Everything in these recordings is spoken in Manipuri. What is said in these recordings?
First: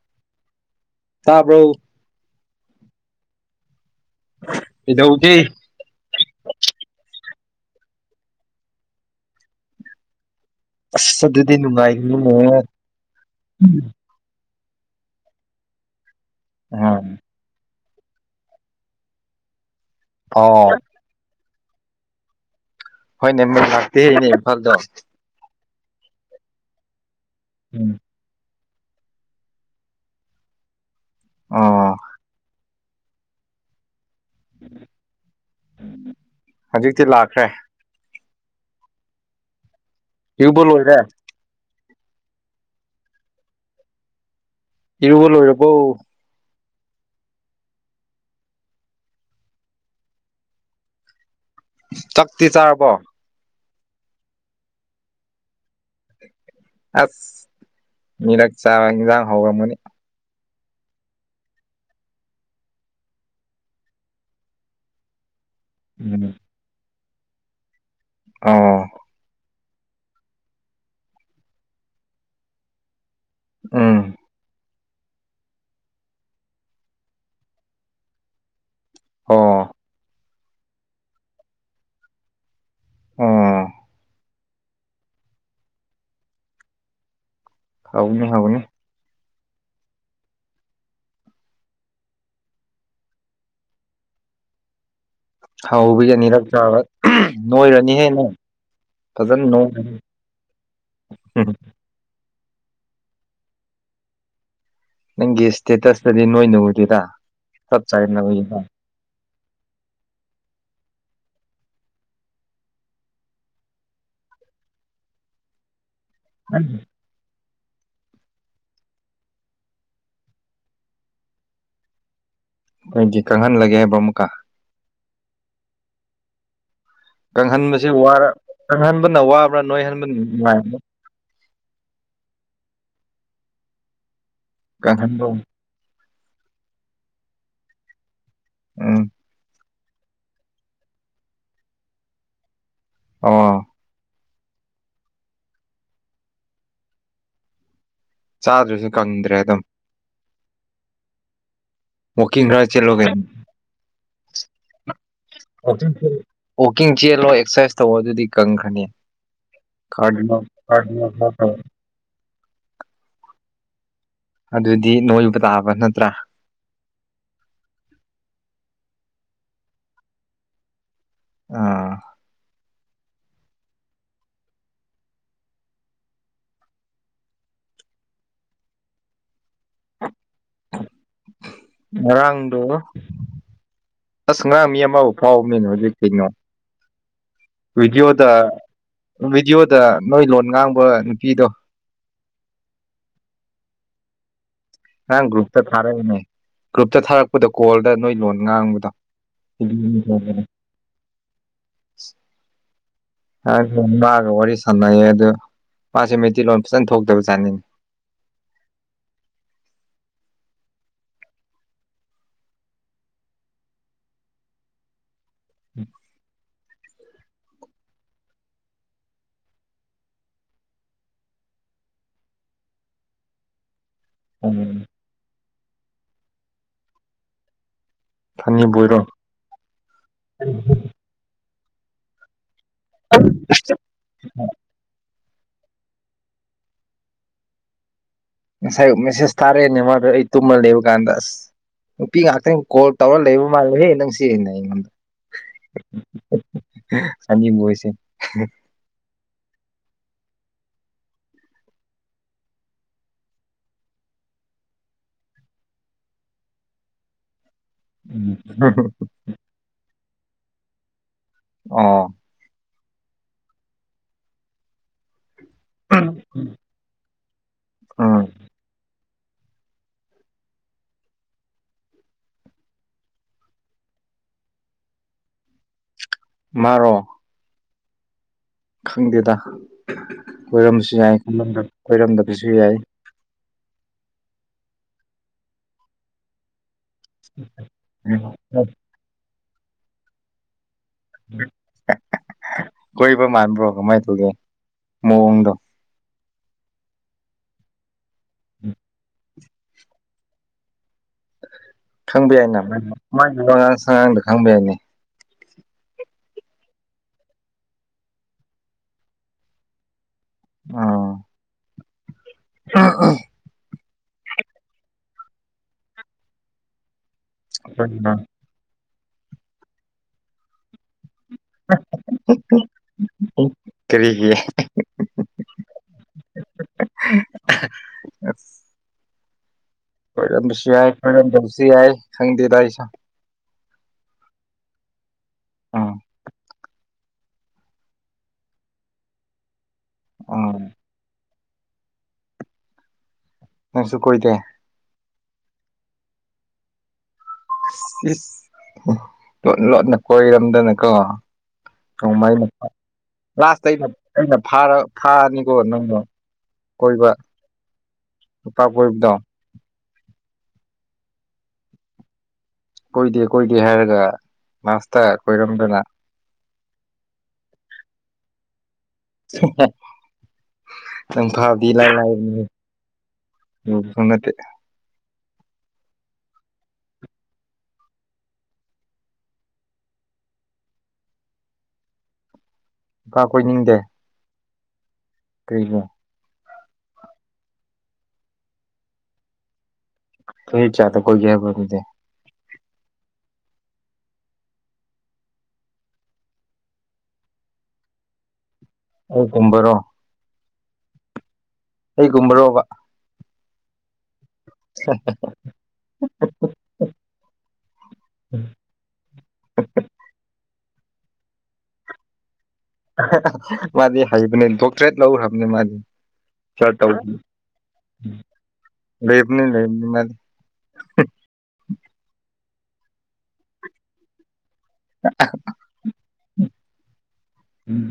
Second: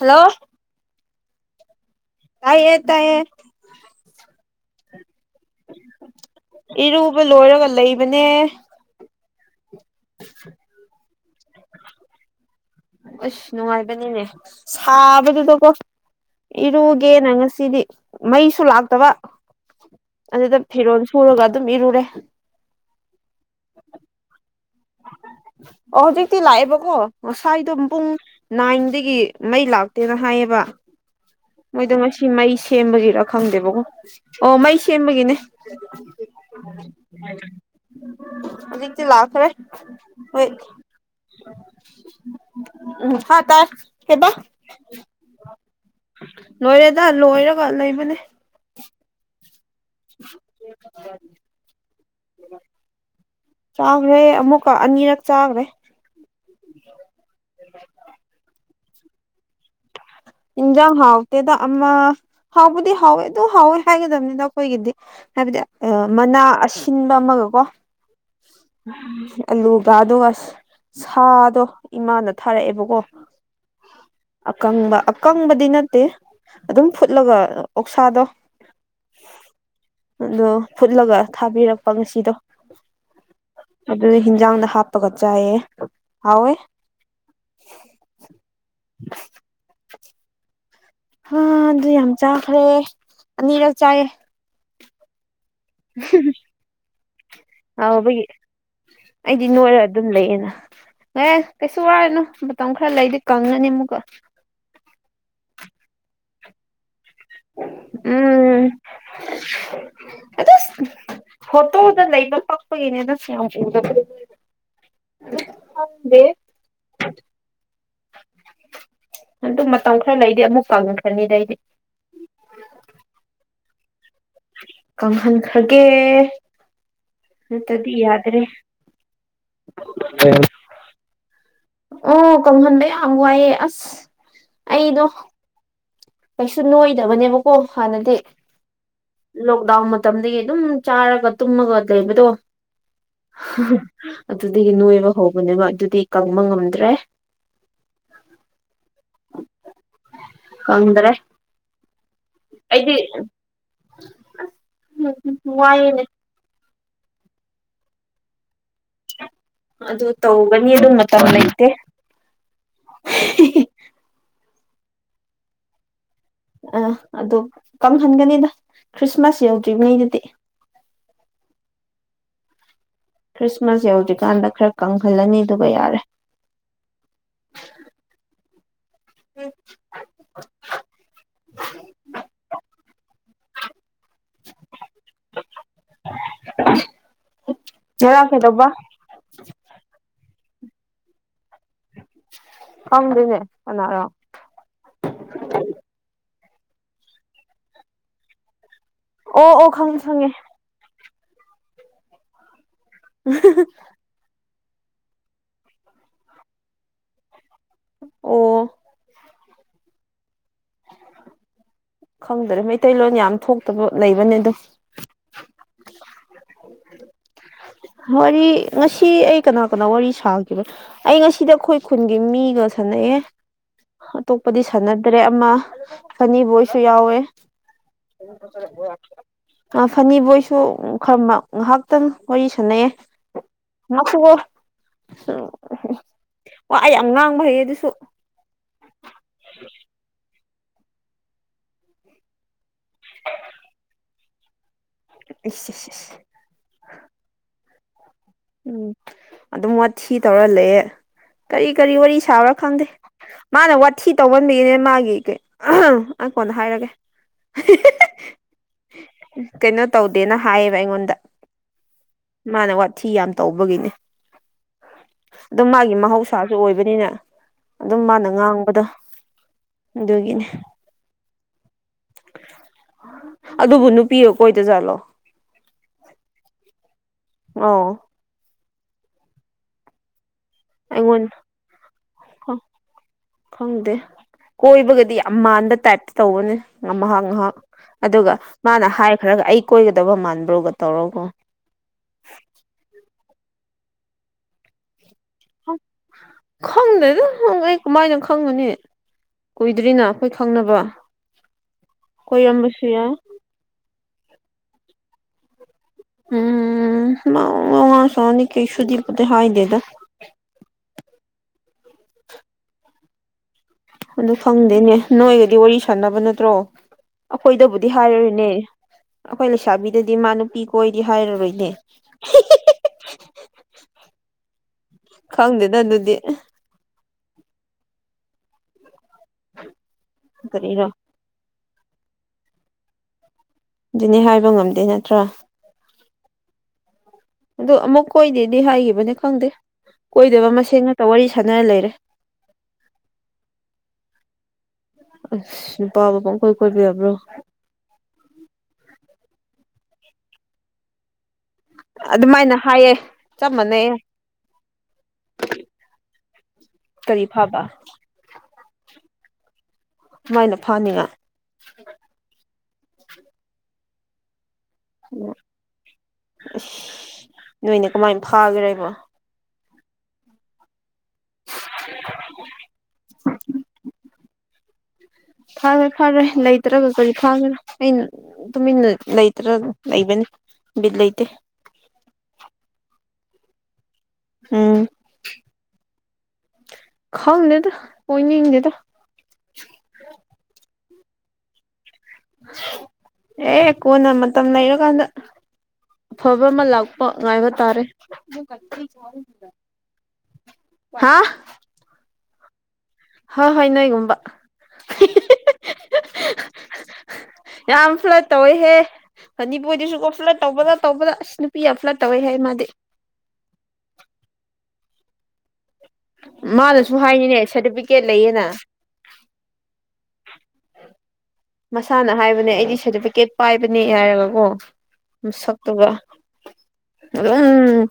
ꯍꯜꯂꯣ ꯇꯥꯕ꯭ꯔꯣ ꯇꯥꯏꯌꯦ ꯇꯥꯏꯌꯦ ꯀꯩꯗꯧꯒꯦ ꯏꯔꯨꯕ ꯂꯣꯏꯔꯒ ꯂꯩꯕꯅꯦ [inaudible] ꯑꯁ ꯑꯗꯨꯗꯤ ꯅꯨꯡꯉꯥꯏꯅꯤꯅꯦ ꯑꯁ ꯅꯨꯡꯉꯥꯏꯕꯅꯤꯅꯦ ꯁꯥꯕꯗꯨꯗꯀꯣ ꯎꯝ ꯏꯔꯨꯒꯦꯅ ꯉꯁꯤꯗꯤ ꯃꯩꯁꯨ ꯂꯥꯛꯇꯕ ꯑꯗꯨꯗ ꯑꯣ ꯐꯤꯔꯣꯜ ꯁꯨꯔꯒ ꯑꯗꯨꯝ ꯏꯔꯨꯔꯦ ꯍꯣꯏꯅꯦ ꯃ ꯂꯥꯛꯇꯦꯅꯦ ꯏꯝꯐꯥꯜꯗꯣ ꯑꯣ ꯍꯧꯖꯤꯛꯇꯤ ꯂꯥꯛꯑꯦꯕꯀꯣ ꯉꯁꯥꯏꯗꯣ ꯎꯝ ꯄꯨꯡ ꯅꯥꯏꯟꯗꯒꯤ ꯃꯩ ꯂꯥꯛꯇꯦꯅ ꯍꯥꯏꯌꯦꯕ ꯑꯣ ꯃꯣꯏꯗꯣ ꯉꯁꯤ ꯃꯩꯁ ꯁꯦꯕꯖꯤꯔ ꯈꯪꯗꯦꯕꯀꯣ ꯑꯣ ꯃꯩ ꯁꯦꯝꯕꯒꯤꯅꯦ ꯍꯧꯖꯤꯛꯇꯤ ꯂꯥꯛꯈ꯭ꯔꯦ ꯑꯗꯨꯗꯤ ꯂꯥꯛꯈꯔꯦ ꯏꯔꯨꯕ ꯂꯣꯏꯔꯦ ꯎ ꯍꯥ ꯇꯥꯢ ꯀꯩꯕ ꯏꯔꯨꯕ ꯂꯣꯏꯔꯕꯣ ꯂꯣꯏꯔꯦꯗ ꯂꯣꯏꯔꯒ ꯂꯩꯕꯅꯦ [unintelligible] ꯆꯥꯛꯇꯤ ꯆꯥꯔꯕꯣ ꯆꯥꯈ꯭ꯔꯦ ꯑꯃꯨꯛꯀ ꯑꯅꯤꯔꯛ ꯆꯥꯈ꯭ꯔꯦ ꯑꯁ ꯃꯤꯔ ꯆꯖꯥꯡ ꯍꯕ ꯃꯅꯤ ꯏꯟꯖꯥꯡ ꯍꯥꯎꯇꯦꯗ ꯑꯃ ꯍꯥꯎꯕꯗꯤ ꯍꯥꯎꯦ ꯑꯗꯨ ꯍꯥꯎꯦ ꯍꯒ ꯑꯗꯨꯕꯅꯤꯗ ꯀ ꯍ ꯑꯣꯏꯒꯗꯗꯤ ꯍꯥꯏꯕꯗꯤ ꯎꯝ ꯃꯅꯥ ꯑꯁꯤꯟꯕ ꯑꯃꯒꯀꯣ ꯑꯣ ꯑꯂꯨꯒ ꯑꯗꯨꯒ ꯁꯥꯗꯣ ꯏꯃꯥꯅ ꯊꯥꯔꯛꯑꯦꯕꯀꯣ ꯑꯝ ꯑꯀꯪꯕ ꯑꯀꯪꯕꯗꯤ ꯅꯠꯇꯦ ꯑꯗꯨꯝ ꯐꯨꯠꯂꯒ ꯑꯣꯛꯁꯥꯗꯣ ꯑꯣ ꯑꯗꯣ ꯐꯨꯠꯂꯒ ꯊꯥꯕꯤꯔꯛꯄ ꯉꯁꯤꯗꯣ ꯑꯗꯨꯗꯤ ꯍꯤꯟꯖꯥꯡꯗ ꯍꯥꯞꯄꯒ ꯆꯥꯢꯌꯦ ꯍꯥꯎꯋꯦ ꯍꯥꯎꯅ ꯍꯥꯎꯅ [unintelligible] ꯍꯥ ꯑꯗꯨ ꯌꯥꯝ ꯆꯥꯈ꯭ꯔꯦ ꯑꯅꯤꯔꯛ ꯆꯥꯏꯌꯦ ꯍꯧꯕꯁꯦ ꯑꯅꯤꯔꯛ ꯆꯥꯕ ꯅꯣꯏꯔꯅꯤ ꯍꯦꯟꯅ ꯍꯥꯎꯕꯒꯤ ꯐꯖꯅ ꯑꯩꯗꯤ ꯅꯣꯏꯔ ꯑꯗꯨꯝ ꯂꯩꯌꯦꯅ ꯉꯥꯏꯦ ꯀꯩꯁꯨ ꯋꯥꯔꯅꯨ ꯃꯇꯝ ꯈꯔ ꯂꯩꯗꯤ ꯀꯪꯉꯅꯤ ꯑꯃꯨꯛꯀ ꯅꯪꯒꯤ ꯏꯁꯇꯦꯇꯁꯇꯗꯤ ꯅꯣꯏꯅ ꯎꯗꯔꯥ ꯆꯞ ꯆꯥꯅ ꯎꯏꯔ ꯎꯝ ꯑꯗꯨꯁ ꯍꯣꯇꯣꯗ ꯂꯩꯕ ꯄꯥꯛꯄꯒꯤꯅꯦꯅꯁꯨ ꯌꯥꯝ ꯎꯗꯕ ꯎꯝ ꯑꯗꯨ ꯃꯇꯝ ꯈꯔ ꯂꯩꯗꯤ ꯑꯃꯨꯛ ꯄꯥꯡꯉꯟꯈ꯭ꯔꯅꯤꯗ ꯑꯩꯗꯤ ꯑꯩꯗꯤ ꯀꯪꯍꯜꯂꯒꯦ ꯍꯥꯏꯕ꯭ꯔꯣ ꯑꯃꯨꯛꯀꯥ ꯀꯪꯍꯟꯈ꯭ꯔꯒꯦ ꯀꯪꯍꯟꯕꯁꯤ ꯅꯠꯇꯗꯤ ꯋꯥꯔ ꯌꯥꯗ꯭ꯔꯦ ꯀꯪꯍꯟꯕꯅ ꯋꯥꯕ꯭ꯔꯥ ꯅꯣꯏꯍꯟꯕꯅ ꯅꯨꯡꯉꯥꯏꯕ꯭ꯔꯥ ꯑꯣ ꯀꯜꯍꯟꯗꯦ ꯑꯉꯋꯥꯏꯌꯦ ꯑꯁ ꯑꯩꯗꯣ ꯀꯍꯟꯗꯣ ꯀꯩꯁꯨ ꯅꯣꯏꯗꯕꯅꯦꯕꯀꯣ ꯍꯥꯟꯅꯗꯤ ꯎꯝ ꯗꯥꯎꯟ ꯃꯇꯝꯗꯒꯤ ꯑꯗꯨꯝ ꯆꯥꯔꯒ ꯇꯨꯝꯃꯒ ꯂꯩꯕꯗꯣ ꯑꯣ ꯑꯗꯨꯗꯒꯤ ꯅꯣꯏꯕ ꯍꯧꯕꯅꯦꯕ ꯑꯗꯨꯗꯤ ꯀꯪꯕ ꯉꯝꯗ꯭ꯔꯦ ꯆꯥꯗ꯭ꯔꯁꯨ ꯀꯪꯗ꯭ꯔꯦ ꯑꯗꯨꯝ ꯈꯗ꯭ꯔꯦ ꯋꯥꯀꯤꯡ ꯔ ꯆꯂꯒꯦ [unintelligible] ꯋꯥꯏꯑꯦꯅꯦ ꯋꯥꯋꯥꯛꯀꯤꯡ ꯆꯦꯜꯂꯣ ꯑꯦꯛꯁꯔꯁꯥꯏꯁ ꯇꯧ ꯑꯗꯨꯗꯤ ꯀꯪꯈ꯭ꯔꯅꯤ ꯑꯗꯨ ꯀꯗꯅ ꯇꯧꯒꯅꯤ ꯑꯗꯨ ꯃꯇꯝ ꯀ ꯂꯩꯇꯦ ꯑꯗꯨꯗꯤ ꯅꯣꯏꯕ ꯇꯥꯕ ꯅꯠꯇ꯭ꯔꯥ ꯑ ꯑꯗꯨ ꯀꯪꯍꯟꯒꯅꯤꯗ ꯈ꯭ꯔꯤꯁꯃꯥꯁ ꯌꯧꯗ꯭ꯔꯤꯉꯩꯗꯨꯗꯤ ꯑꯥ ꯈ꯭ꯔꯤꯁꯃꯥꯁ ꯌꯧꯗ꯭ꯔꯤꯀꯥꯟꯗ ꯈꯔ ꯀꯪꯍꯜꯂꯅꯤꯗꯨꯒ ꯌꯥꯔꯦ ꯍꯤ ꯎꯝ ꯉꯔꯥꯡꯗꯣ ꯑꯁ ꯉꯥꯡ ꯃꯤ ꯑꯃꯕꯨ ꯐꯥꯎꯕꯅꯤꯅ ꯍꯧꯖꯤꯛ ꯀꯩꯅꯣ ꯚꯤꯗꯤꯑꯣꯗ ꯉꯔꯥꯡ ꯀꯩꯗꯧꯕ ꯚꯤꯗꯤꯑꯣꯗ ꯅꯣꯏ ꯂꯣꯟ ꯉꯥꯡꯕ ꯅꯨꯄꯤꯗꯣ ꯈꯪꯗꯦꯅꯦ ꯀꯅꯥꯔꯥ ꯉꯔꯥꯡ ꯒ꯭ꯔꯨꯞꯇ ꯊꯥꯔꯛꯏꯅꯦ ꯒ꯭ꯔꯨꯞꯇ ꯊꯥꯔꯛꯄꯗꯣ ꯀꯣꯜꯗ ꯅꯣꯏ ꯂꯣꯟ ꯉꯥꯡꯕꯗꯣ ꯑꯣ ꯑꯣ ꯈꯪꯉꯦ ꯈꯪꯉꯦ ꯗ ꯃꯥꯒ ꯋꯥꯔꯤ ꯁꯥꯟꯅꯩꯌꯦ ꯑꯗꯨꯗ ꯃꯥꯁꯦ ꯃꯩꯇꯩꯂꯣꯟ ꯐꯖꯅ ꯊꯣꯛꯇꯕꯖꯥꯠꯅꯦ ꯑꯣ ꯈꯪꯗꯔꯦ ꯃꯩꯇꯩꯂꯣꯟ ꯌꯥꯝ ꯊꯣꯛꯇꯕ ꯂꯩꯕꯅꯦ ꯑꯣ ꯎꯝ ꯍꯤ ꯋꯥꯔꯤ ꯉꯁꯤ ꯑꯩ ꯀꯅꯥ ꯀꯅꯥ ꯋꯥꯔꯤ ꯁꯥꯈꯤꯕ ꯑꯩ ꯉꯁꯤꯗꯤ ꯑꯩꯈꯣꯏ ꯈꯨꯟꯒꯤ ꯃꯤꯒ ꯁꯅꯥꯌꯦ ꯒ ꯑꯇꯣꯞꯄꯗꯤ ꯁꯥꯟꯅꯗ꯭ꯔꯦ ꯑꯃ ꯐꯅꯤꯕꯣꯏꯁꯨ ꯌꯥꯎꯋꯦ ꯐꯅꯤꯕꯣꯏꯔꯣ ꯐꯅꯤꯕꯣꯏꯁꯨ ꯈꯔ ꯉꯥꯏꯍꯥꯛꯇꯪ ꯋꯥꯔꯤ ꯁꯥꯅꯥꯌꯦ ꯑꯣ ꯋꯥ ꯌꯥꯝ ꯉꯥꯡꯕ ꯍꯩꯌꯦ ꯑꯗꯨꯁꯨ ꯉꯁꯥꯏ ꯃꯦꯁꯦꯁ ꯇꯥꯔꯛꯑꯦꯅꯦ ꯃꯥꯗꯣ ꯑꯩ ꯇꯨꯝꯃ ꯂꯩꯕ ꯀꯥꯟꯗꯁ ꯅꯨꯄꯤ ꯉꯥꯛꯇꯅꯤ ꯀꯣꯜ ꯇꯧꯔꯒ ꯂꯩꯕ ꯃꯥꯜꯂꯦꯍꯦ ꯅꯪꯁꯦ ꯑꯩꯉꯣꯟꯗ ꯁꯦ ꯁꯅꯤꯕꯣꯏꯁꯦ ꯎꯝ ꯑꯗꯨꯝ ꯋꯥꯊꯤ ꯇꯧꯔꯥ ꯂꯩꯌꯦ ꯀꯔꯤ ꯀꯔꯤ ꯋꯥꯔꯤ ꯁꯥꯕꯔꯥ ꯈꯪꯗꯦ ꯃꯥꯅ ꯋꯥꯊꯤ ꯇꯧꯍꯟꯕꯒꯤꯅꯦ ꯃꯥꯒꯤ ꯑꯩꯉꯣꯟꯗ ꯑꯩ ꯀꯣꯟꯅꯥ ꯍꯥꯏꯔꯒꯦ ꯀꯩꯅꯣ ꯎꯝ ꯇꯧꯗꯦꯅ ꯍꯥꯏꯌꯦꯕ ꯑꯩꯉꯣꯟꯗ ꯑꯣ ꯃꯥꯅ ꯋꯥꯊꯤ ꯌꯥꯝ ꯇꯧꯕꯒꯤꯅꯦ ꯑꯗꯨꯝ ꯃꯥꯒꯤ ꯃꯍꯧꯁꯥꯁꯨ ꯑꯣꯏꯕꯅꯤꯅ ꯑꯗꯨꯝ ꯃꯥꯅ ꯎꯝ ꯉꯥꯡꯕꯗ ꯗꯨꯒꯤꯅꯦ ꯑꯗꯨꯕꯨ ꯅꯨꯄꯤꯔꯣ ꯀꯣꯏꯗꯖꯥꯠꯂꯣ ꯃꯥꯔꯣ ꯑꯧ ꯈꯪꯗꯦꯗ ꯀꯣꯏꯔꯝꯕꯁꯨ ꯌꯥꯏ ꯑꯩꯉꯣꯟ ꯀꯣꯏꯔꯝꯗꯕꯁꯨ ꯌꯥꯏ ꯈꯪꯗꯦ ꯀꯣꯏꯕꯒꯗꯤ ꯌꯥꯝ ꯃꯥꯟꯕ ꯇꯥꯏꯞꯇ ꯇꯧꯕꯅꯦ ꯉꯥꯛ ꯉꯍꯥꯛ ꯑꯗꯨꯒ ꯃꯥꯅ ꯍꯥꯏꯈ꯭ꯔꯒ ꯑꯩ ꯀꯣꯏꯒꯗꯕ ꯃꯥꯟꯕ꯭ꯔꯣꯒ ꯇꯧꯔꯒ ꯀ ꯃꯥꯟꯕ꯭ꯔꯣ ꯀꯃꯥꯏꯅ ꯇꯧꯒꯦ ꯃꯑꯣꯡꯗ ꯈꯪꯗꯦꯗ ꯑꯩ ꯀꯃꯥꯏꯅ ꯈꯪꯉꯨꯅꯤ ꯀꯨꯏꯗ꯭ꯔꯤꯅ ꯑꯩꯈꯣꯏ ꯈꯪꯅꯕ ꯈꯪꯕ ꯌꯥꯏꯅ ꯀꯣꯏꯔꯝꯕꯁꯨ ꯌꯥꯏ ꯃꯒꯤ ꯋꯥꯉꯥꯡ ꯁꯉꯥꯡꯗ ꯈꯪꯕ ꯌꯥꯏꯅꯦ ꯎꯝ ꯋꯥꯉꯥꯡ ꯗꯤ ꯀꯩꯁꯨꯕꯨꯗꯤ ꯍꯥꯏꯗꯦꯗ ꯑꯣ ꯑ ꯑꯗꯨ ꯈꯪꯗꯦꯅꯦ ꯅꯣꯏꯒꯗꯤ ꯋꯥꯔꯤ ꯁꯥꯟꯅꯕ ꯅꯠꯇ꯭ꯔꯣ ꯑꯩꯈꯣꯏꯗꯕꯨꯗꯤ ꯍꯥꯏꯔꯣꯏꯅꯦ ꯑꯩꯈꯣꯏ ꯂꯩꯁꯥꯕꯤꯗꯗꯤ ꯃꯥ ꯅꯨꯄꯤ ꯀꯣꯏꯗꯤ ꯍꯥꯏꯔꯔꯣꯏꯅꯦ ꯀꯔꯤꯒꯤ ꯈꯪꯗꯦꯗ ꯑꯗꯨꯗꯤ ꯄꯔꯝꯕꯁꯤ ꯀꯔꯤꯔꯣ ꯍꯥꯏ ꯄ ꯁꯤ ꯌꯥꯏ ꯁꯪꯗꯤꯤꯗꯥꯏꯁ ꯑꯗꯨꯅꯦ ꯍꯥꯏꯕ ꯉꯝꯗꯦ ꯅꯠꯇ꯭ꯔꯥ ꯑꯥ ꯑ ꯑꯃꯨꯛ ꯀꯣꯏꯗꯦꯗꯤ ꯍꯥꯏꯈꯤꯕꯅꯤ ꯈꯪꯗꯦ ꯀꯣꯏꯗꯕ ꯎꯝ ꯃꯁꯤꯡꯁꯦꯟ ꯉꯥꯛꯇ ꯋꯥꯔꯤ ꯈꯅ ꯂꯩꯔꯦ ꯅꯁꯨꯨ ꯀꯣꯏꯗꯦ ꯑꯁ ꯅꯨꯄꯥ ꯃ ꯄꯪ ꯀꯣꯏ ꯀꯣꯏꯕꯤꯕ꯭ꯔꯣ ꯏꯁ ꯂꯣꯠ ꯂꯣꯠꯅ ꯀꯣꯏꯔꯝꯗꯅꯀꯣ ꯃ ꯑꯩꯅ ꯑꯗꯨꯃꯥꯏꯅ ꯍꯥꯏꯌꯦ ꯆꯞ ꯂꯥꯁꯇ ꯑꯩꯅ ꯃꯥꯟꯅꯩꯌꯦ ꯑꯩꯅ ꯐꯥꯔꯅꯤꯀꯣ ꯅꯪꯅ ꯀꯣꯏꯕ ꯀꯔꯤ ꯐꯥꯕ ꯅꯨꯄꯥꯛ ꯀꯣꯏꯕꯗꯣ ꯁꯨꯃꯥꯏꯅ ꯐꯅꯤꯉ ꯀꯣꯏꯗꯦ ꯀꯣꯏꯗꯦ ꯍꯥꯏꯔꯒ ꯂꯁꯇ ꯀꯣꯏꯔꯝꯗꯅ ꯅꯣꯏꯅ ꯀꯃꯥꯏꯅ ꯐꯥꯈ꯭ꯔꯦꯕꯣ [unintelligible] ꯈꯤꯇꯪ ꯐꯥꯕꯗꯤ ꯂꯥꯏ ꯂꯥꯏꯕꯅꯤ ꯑꯗꯨꯁꯨ ꯅꯠꯇꯦ ꯐꯥꯔꯦ ꯐꯥꯔꯦ ꯂꯩꯇ꯭ꯔꯒ ꯀꯔꯤ ꯐꯥꯈ꯭ꯔꯥ ꯑꯩꯅ ꯇꯨꯃꯤꯟꯅ ꯂꯩꯇ꯭ꯔꯥ ꯂꯩꯕꯅꯤ ꯜꯩꯗꯤ ꯏꯀꯥ ꯀꯣꯏꯅꯤꯡꯗꯦ ꯎꯝ ꯀꯩꯗ ꯈꯥꯎꯗꯦꯗ ꯀꯣꯏꯅꯗꯦꯗ ꯊ ꯏ ꯆꯥꯇ ꯀꯣꯏ ꯀꯦꯕꯗꯦ ꯑꯦ ꯀꯣꯟꯅ ꯃꯇꯝ ꯂꯩꯔꯀꯥꯟꯗ ꯑꯐꯕ ꯑꯃ ꯂꯥꯛꯄ ꯉꯥꯏꯕ ꯇꯥꯔꯦ ꯑ ꯇꯝꯕꯔꯣ ꯍꯥ ꯀꯨꯝꯕꯔꯣꯕ ꯍ ꯍꯣꯏ ꯅꯣꯏꯒꯨꯝꯕ [unintelligible] ꯌꯥꯝ ꯐ꯭ꯂꯠ ꯇꯧꯋꯦꯍꯦ ꯐꯅꯤꯄꯨꯔꯗꯨꯁꯨꯀꯣ ꯐ꯭ꯂꯠ ꯇꯧꯕ ꯅ ꯇꯧꯕꯗ ꯑꯁ ꯅꯨꯄꯤ ꯌꯥꯝ ꯐ꯭ꯂꯠ ꯇꯧꯋꯦ ꯍꯥꯏ ꯃꯥꯗꯤ ꯃꯥꯗꯤ ꯍꯩꯕꯅꯦ ꯗꯣꯛꯇꯔꯦꯠ ꯂꯧꯈ꯭ꯔꯕꯅꯦ ꯃꯥꯗꯤ ꯆ ꯃꯥꯅꯁꯨ ꯍꯥꯏꯅꯤꯅꯦ ꯁꯥꯔꯇꯤꯐꯤꯀꯦꯠ ꯂꯩꯌꯦꯅ ꯂꯦꯕꯅꯤ ꯂꯩꯅꯤ [unintelligible] ꯃꯁꯥꯅ ꯍꯥꯏꯕꯅꯦ ꯑꯩꯗꯤ ꯁꯥꯔꯇꯤꯐꯤꯀꯦꯠ ꯄꯥꯏꯕꯅꯦ ꯍꯥꯏꯔꯒꯀꯣ ꯁꯛꯕ ꯎꯝ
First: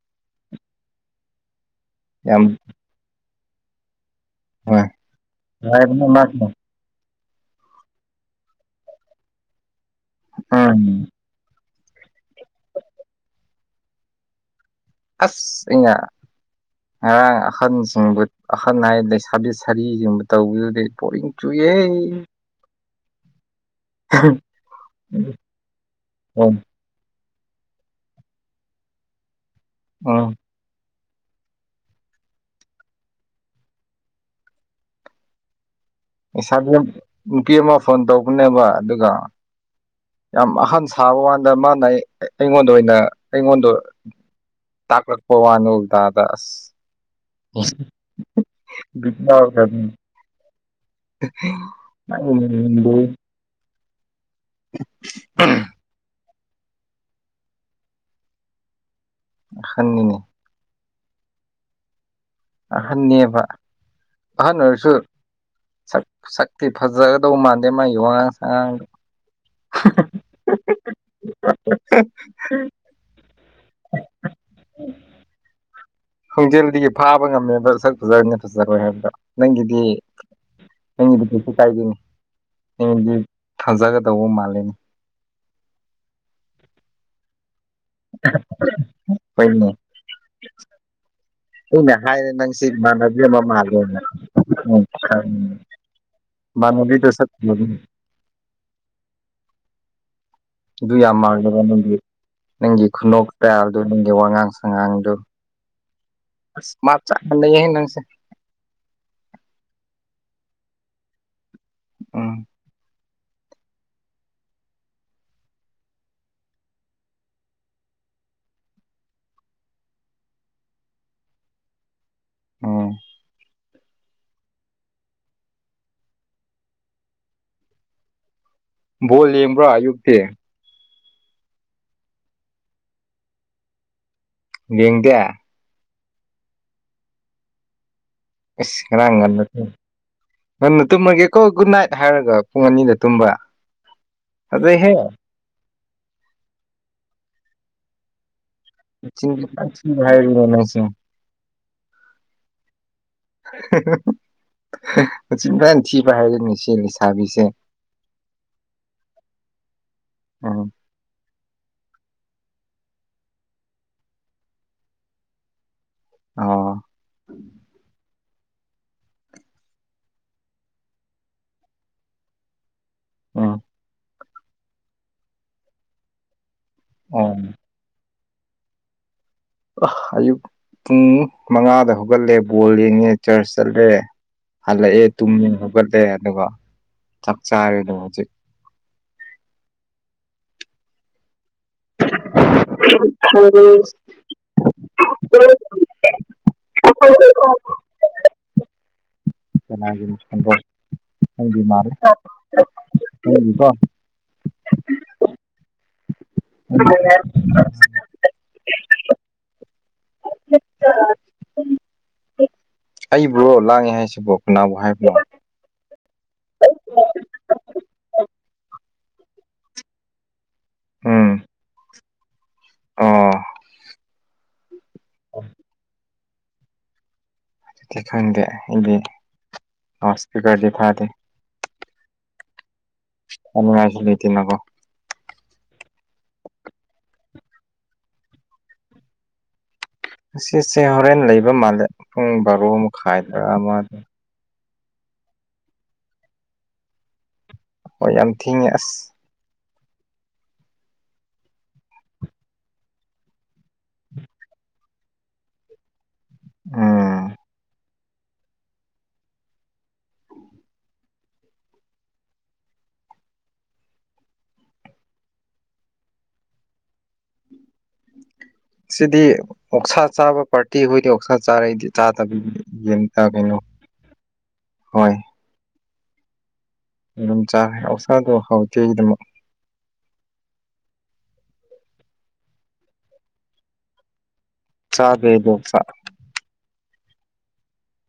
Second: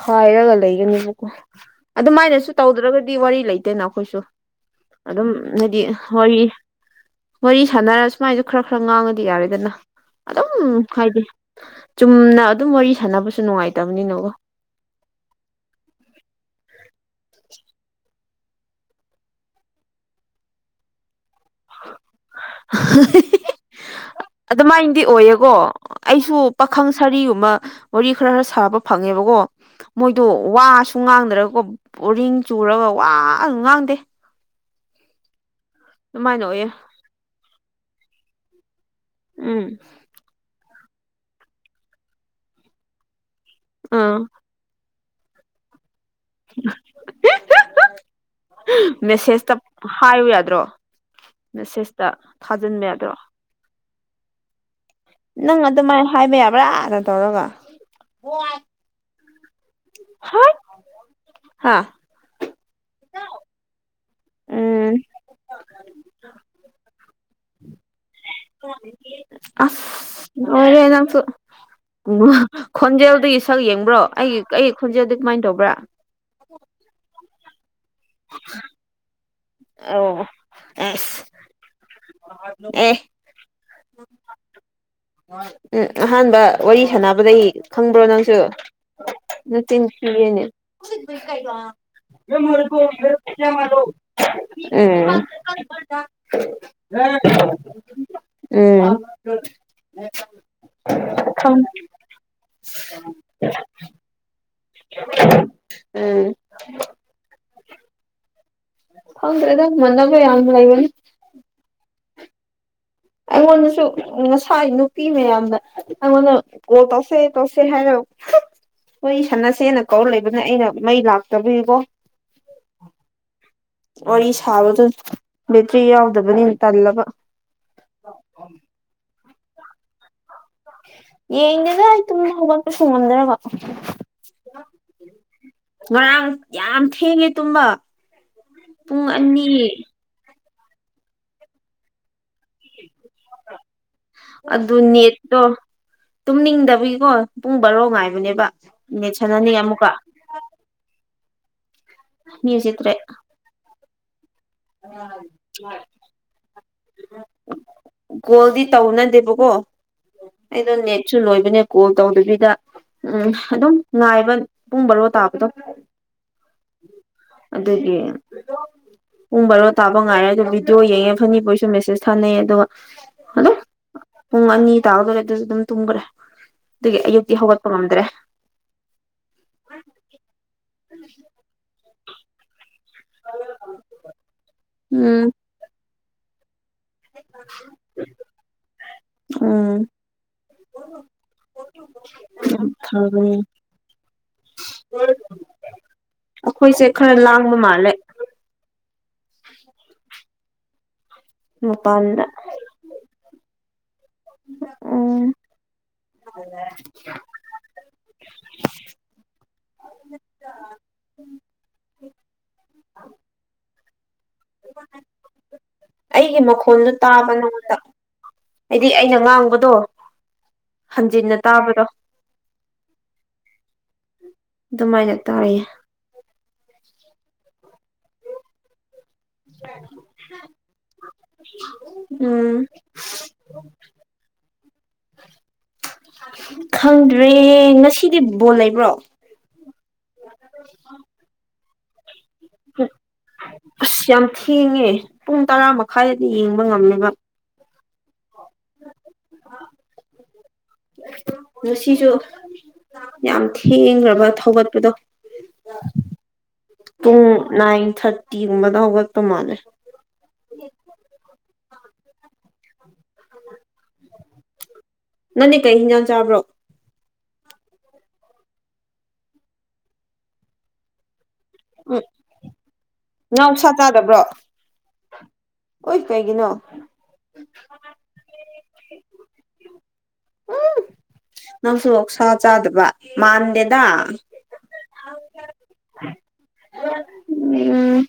ꯈꯥꯏꯔꯒ ꯂꯩꯒꯅꯦꯕꯀꯣ ꯑꯗꯨꯃꯥꯏꯅꯁꯨ ꯌꯥꯝ ꯇꯧꯗ꯭ꯔꯒꯗꯤ ꯋꯥꯔꯤ ꯂꯩꯇꯦꯅ ꯑꯩꯈꯣꯏꯁꯨ ꯑꯗꯨꯝ ꯍꯥꯏꯗꯤ ꯍꯣꯏ ꯅꯨꯡꯉꯥꯏꯕꯅꯦ ꯍꯣꯏ ꯃꯥꯁꯨ ꯋꯥꯔꯤ ꯁꯥꯟꯅꯔ ꯁꯨꯃꯥꯏꯁꯨ ꯈꯔ ꯈꯔ ꯉꯥꯡꯉꯗꯤ ꯌꯥꯔꯦꯗꯅ ꯑꯗꯨꯝ ꯎꯝ ꯍꯥꯏꯗꯤ ꯆꯨꯝꯅ ꯑꯗꯨꯝ ꯋꯥꯔꯤ ꯁꯥꯟꯅꯕꯁꯨ ꯅꯨꯡꯉꯥꯏꯇꯕꯅꯤꯅꯒ ꯑꯁ ꯑꯩꯅ ꯉꯔꯥꯡ ꯑꯈꯟꯁꯤꯡꯕꯨ ꯑꯈꯟ ꯍꯥꯏꯗ ꯁꯥꯕꯤ ꯁꯥꯔꯤꯁꯤꯡꯕꯨ ꯇꯧꯕꯤꯗꯨꯗꯗꯤ ꯄꯣꯔꯤꯡ ꯆꯨꯌꯦꯦ ꯎꯝ ꯑꯗꯨꯃꯥꯏꯅꯗꯤ ꯑꯣꯏꯌꯦꯀꯣ ꯑꯩꯁꯨ ꯎꯝ ꯄꯥꯈꯪ ꯁꯥꯔꯤ ꯋꯥꯔꯤ ꯈꯔ ꯈꯔ ꯁꯥ ꯐꯪꯉꯦꯕꯀꯣ ꯃꯣꯏꯗ ꯁꯨꯡ ꯉꯥꯡꯗ꯭ꯔꯒꯀꯣ ꯔꯤꯡ ꯆꯨꯔꯒ ꯋꯥ ꯑꯗꯨꯝ ꯉꯥꯡꯗꯦ ꯑꯗꯨꯃꯥꯏꯅ ꯑꯣꯏꯌꯦ ꯏꯁꯥꯗ ꯅꯨꯄꯤ ꯑꯃ ꯐꯣꯟ ꯇꯧꯕꯅꯦꯕ ꯑꯗꯨꯒ ꯎꯝ ꯌꯥꯝ ꯑꯍꯟ ꯊꯥꯕ ꯀꯥꯟꯗ ꯃꯥꯅ ꯑꯩꯉꯣꯟꯗ ꯑꯣꯏꯅ ꯑꯩꯉꯣꯟꯗꯣ ꯑꯥ ꯇꯥꯀꯠ ꯄ ꯋꯥꯅ ꯎ ꯗꯗ ꯃꯦꯁꯦꯁꯇ ꯍꯥꯏꯌꯨ ꯌꯥꯗ꯭ꯔꯣ ꯃꯦꯁꯦꯁꯇ ꯗ ꯊꯥꯖꯤꯟꯕ ꯌꯥꯗ꯭ꯔꯣ ꯅꯪ ꯑꯗꯨꯃꯥꯏꯅ ꯍꯥꯏꯕ ꯌꯥꯕ꯭ꯔꯥꯅ ꯇꯧꯔꯒ ꯁ ꯁꯟꯅꯤꯅꯦ ꯍꯥꯥ ꯑꯍꯟꯅꯦꯕ ꯑꯍꯟ ꯑꯣꯏꯔꯁꯨ ꯎꯝ ꯁꯛ ꯁꯛꯇꯤ ꯐꯖꯒꯗꯧ ꯃꯥꯟꯗꯦ ꯃꯥꯒꯤ ꯋꯥꯉꯥꯡ ꯁꯉꯥꯡꯒ ꯑ ꯑꯣꯏꯔ ꯅꯪꯁꯨ ꯎ ꯈꯣꯟꯖꯦꯜꯒꯤ ꯁꯛ ꯌꯦꯡꯕ꯭ꯔꯣ ꯑꯩꯒꯤ ꯑꯩꯒꯤ ꯈꯣꯟꯖꯦꯜꯗꯨ ꯀꯃꯥꯏꯅ ꯇꯧꯕ꯭ꯔꯥ ꯍꯣꯡꯖꯦꯜꯗꯒꯤ ꯐꯥꯕ ꯉꯝꯃꯦꯕ ꯁꯛ ꯐꯖꯔꯅꯦ ꯐꯖꯔꯣꯏ ꯍꯥꯏꯕꯗ ꯅꯪꯒꯤꯗꯤ ꯑꯧ ꯑꯁ ꯅꯪꯒꯤꯗꯤ ꯀꯩꯁꯨ ꯀꯥꯏꯗꯅꯤ ꯑꯦ ꯗꯤ ꯊꯥꯖꯒꯗꯧꯕ ꯃꯥꯜꯂꯅꯦ ꯎꯝ ꯑꯍꯥꯟꯕ ꯋꯥꯔꯤ ꯁꯥꯟꯅꯕꯗꯒꯤ ꯈꯪꯕ꯭ꯔꯣ ꯅꯪꯁꯨ ꯍꯣꯏꯅꯦ ꯅꯠꯇ ꯀꯅꯦ ꯑꯩꯅ ꯍꯥꯏꯔꯦ ꯅꯪꯁꯤ ꯔꯒꯣ ꯏꯃꯥꯟꯅꯕꯤ ꯑꯃ ꯃꯥꯃꯕꯤ ꯇ ꯁ ꯎꯝ ꯑꯗꯨ ꯌꯥꯝ ꯃꯥꯡꯂꯕ ꯅꯪꯒꯤ ꯅꯪꯒꯤ ꯈꯨꯅꯣꯛ ꯇꯌꯥꯗꯨ ꯅꯪꯒꯤ ꯋꯥꯉꯥꯡꯁ ꯑꯉꯥꯡꯗꯨꯣ ꯎꯝ ꯑꯁ ꯃꯥꯞ ꯆꯥ ꯍꯟꯅꯩꯌꯦ ꯅꯪꯁꯦ ꯍꯗ꯭ꯔꯗ ꯃꯅꯥꯕ ꯌꯥꯂ ꯏꯕꯅꯤ ꯑ ꯑꯩꯉꯣꯟꯗꯁꯨ ꯉꯁꯥꯏ ꯅꯨꯄꯤ ꯃꯌꯥꯝꯗ ꯑꯩꯉꯣꯟꯗ ꯑꯣ ꯇꯧꯁꯦ ꯇꯧꯁꯦ ꯍꯥꯏꯔ [unintelligible] ꯍꯣꯏ ꯁꯥꯟꯅꯁꯦꯅ ꯀꯧꯔ ꯂꯩꯕꯅꯦ ꯑꯩꯅ ꯃꯩ ꯂꯥꯛꯇꯕꯕꯣ ꯑꯣ ꯋꯥꯔꯤ ꯁꯥꯕꯗꯨ ꯕꯦꯇ꯭ꯔꯤ ꯌꯥꯎꯗꯕꯅꯤꯅ ꯇꯜꯂꯕ [inaudible] ꯕꯣꯜ ꯌꯦꯡꯕ꯭ꯔꯣ ꯑꯌꯨꯛꯛꯇꯦ ꯌꯦꯡꯒꯦꯗ ꯑꯩ ꯇꯨꯝꯗ ꯍꯧꯒꯠꯄ ꯁꯨꯡꯉꯝꯗ꯭ꯔꯕ ꯌꯦꯒ ꯉꯔꯥꯡ ꯌꯥꯝ ꯊꯦꯡꯉꯦ ꯇꯨꯝꯕ ꯄꯨꯡ ꯔꯒꯥꯟ ꯑꯅꯤ ꯉꯟꯅ ꯇꯨꯝꯃꯒꯦꯀꯣ ꯒꯨꯗ ꯅꯥꯏꯠ ꯍꯥꯏꯔꯒ ꯄꯨꯡ ꯑꯅꯤꯗ ꯇꯨꯝꯕ ꯑꯗꯨ ꯑꯗꯩꯍꯦ ꯅꯦꯠꯇꯣ ꯇꯨꯝꯅꯤꯡꯗꯕꯤꯒꯤꯀꯣ ꯄꯨꯡ ꯕꯥꯔꯣ ꯉꯥꯏꯕꯅꯦꯕ ꯅꯦꯠ ꯁꯥꯟꯅꯅꯤꯡꯉꯦ ꯑꯃꯨꯛꯀ ꯍꯥꯏꯕꯤꯔꯂꯁꯤ ꯃꯤ ꯆꯗ꯭ꯔꯦ ꯆꯕꯥꯟꯁꯤꯕ ꯍꯥꯏꯔ ꯃꯤꯁꯤ ꯆꯕꯤꯁꯦ ꯒꯣꯜꯗꯤ ꯇꯧꯅꯗꯦꯕꯀꯣ ꯎꯝ ꯑꯩꯗꯣ ꯅꯦꯠꯁꯨ ꯂꯣꯏ ꯅꯦ ꯀꯣꯜ ꯇꯧꯗꯕꯤꯗ ꯎꯝ ꯑꯗꯨꯝ ꯉꯥꯏꯕ ꯄꯨꯡ ꯔꯣ ꯇꯥꯕꯗꯣ ꯑꯣ ꯑꯗꯨꯗꯒꯤ ꯄꯨꯡ ꯕꯥꯔꯣ ꯇꯥꯕ ꯉꯥꯏꯔꯦ ꯑꯗꯨꯣ ꯚꯤꯗꯤꯑꯣ ꯌꯦꯡꯉꯦ ꯐꯅꯤꯄꯣꯏꯁꯨ ꯃꯦꯁꯦꯁ ꯊꯥꯅꯩ ꯑꯗꯨꯒ ꯑꯗꯨꯝ ꯑ ꯄꯨꯡ ꯑꯅꯤ ꯇꯥꯒꯗꯧꯣꯔꯦ ꯑꯗꯨꯁꯨ ꯑꯗꯨꯝ ꯇꯨꯝꯈ꯭ꯔꯦ ꯑꯗꯨꯒꯤ ꯑꯣ ꯑꯌꯨꯛꯇꯤ ꯍꯧꯒꯠꯄ ꯉꯝꯗ꯭ꯔꯦ ꯑ ꯑꯌꯨꯛ ꯄꯨꯡ ꯃꯉꯥꯗ ꯍꯧꯒꯠꯂꯦꯕꯨ ꯕꯣꯜ ꯌꯦꯡꯉꯦ ꯆꯔꯆ ꯆꯠꯂꯦ ꯍꯜꯂꯛꯑꯦ ꯎꯝ ꯇꯨꯝ ꯌꯦ ꯍꯧꯒꯠꯂꯦ ꯑꯗꯨꯒ ꯆꯞꯆꯥ ꯍꯥꯏꯗ ꯃꯣꯖꯤꯦ ꯎꯝ ꯐꯔ ꯑꯩꯈꯣꯏꯁꯦ ꯈꯔ ꯂꯥꯡꯕ ꯃꯥꯜꯂꯦ ꯆꯪ ꯃꯄꯥꯟꯗ ꯃꯥ ꯍꯀꯣ ꯑꯣ ꯎ ꯑꯩꯕ꯭ꯔꯣ ꯂꯥꯡꯉꯦ ꯍꯥꯏꯁ ꯑꯩꯒꯤ ꯃꯈꯣꯟꯗꯨ ꯇꯥꯕ ꯅꯉꯣꯟꯗ ꯍꯥꯏꯗꯤ ꯑꯩꯅ ꯉꯥꯡꯕꯗꯣ ꯍꯟꯖꯤꯟꯅ ꯇꯥꯕꯗꯣ ꯑ ꯑꯗꯨꯃꯥꯏꯅ ꯇꯥꯔꯌꯦ ꯑꯗꯨꯗꯤ ꯈꯪꯗꯦ ꯑꯩꯗꯤ ꯏꯁꯄꯤꯀꯔꯗꯤ ꯊꯥꯗꯦ ꯎꯝ ꯀꯉꯥꯏꯁꯇꯅꯀꯣ ꯈꯪꯗ꯭ꯔꯦ ꯉꯁꯤꯗꯤ ꯕꯣꯜ ꯂꯩꯕ꯭ꯔꯣ ꯉꯁꯦ ꯍꯣꯔꯦꯟ ꯂꯩꯕꯦ ꯄꯨꯡ ꯕꯥꯔꯣ ꯃꯈꯥꯏꯗ ꯑꯃꯗ ꯍꯡꯉꯦ ꯄꯨꯡ ꯇꯔꯥ ꯃꯈꯥꯏꯗꯗꯤ ꯌꯦꯡꯕ ꯉꯝꯃꯦꯕ ꯍꯣꯏ ꯌꯥꯝ ꯊꯤꯦ ꯑꯁ ꯂꯅꯨꯡꯁꯤꯁꯨ ꯌꯥꯝ ꯊꯦꯡꯈ꯭ꯔꯕ ꯊꯧꯒꯠꯄꯗꯣ ꯇꯨꯡ ꯎꯝ ꯊꯔꯇꯤꯒꯨꯝ ꯃꯗꯥ ꯍꯧꯒ ꯇ ꯃꯥꯂꯦ ꯅꯪꯅꯤ ꯀꯩ ꯍꯤꯟꯖꯥꯡ ꯆꯥꯕ꯭ꯔꯣ ꯁꯤꯗꯤ ꯑꯣꯛꯁꯥ ꯆꯥꯕ ꯄꯥꯔꯇꯤ ꯍꯣꯏꯗꯤ ꯄꯥꯛꯁꯥ ꯆꯥꯔꯛꯏꯗꯤ ꯎꯝ ꯆꯥꯗꯕꯤ ꯌꯦ ꯅꯪ ꯀꯩꯅꯣ ꯑꯣꯛꯁꯥ ꯍꯣꯏ ꯑꯣꯏꯤꯁꯄꯒꯤ ꯅꯣ ꯎ ꯆꯥꯔꯦ ꯑꯧꯁꯥꯗꯣ ꯍꯥꯎꯇꯦꯒꯤꯗꯃꯛ ꯅꯁꯨ ꯁ ꯆꯗꯕ ꯃꯥꯗꯦꯗ ꯆꯗꯗꯣ ꯆ ꯎꯝ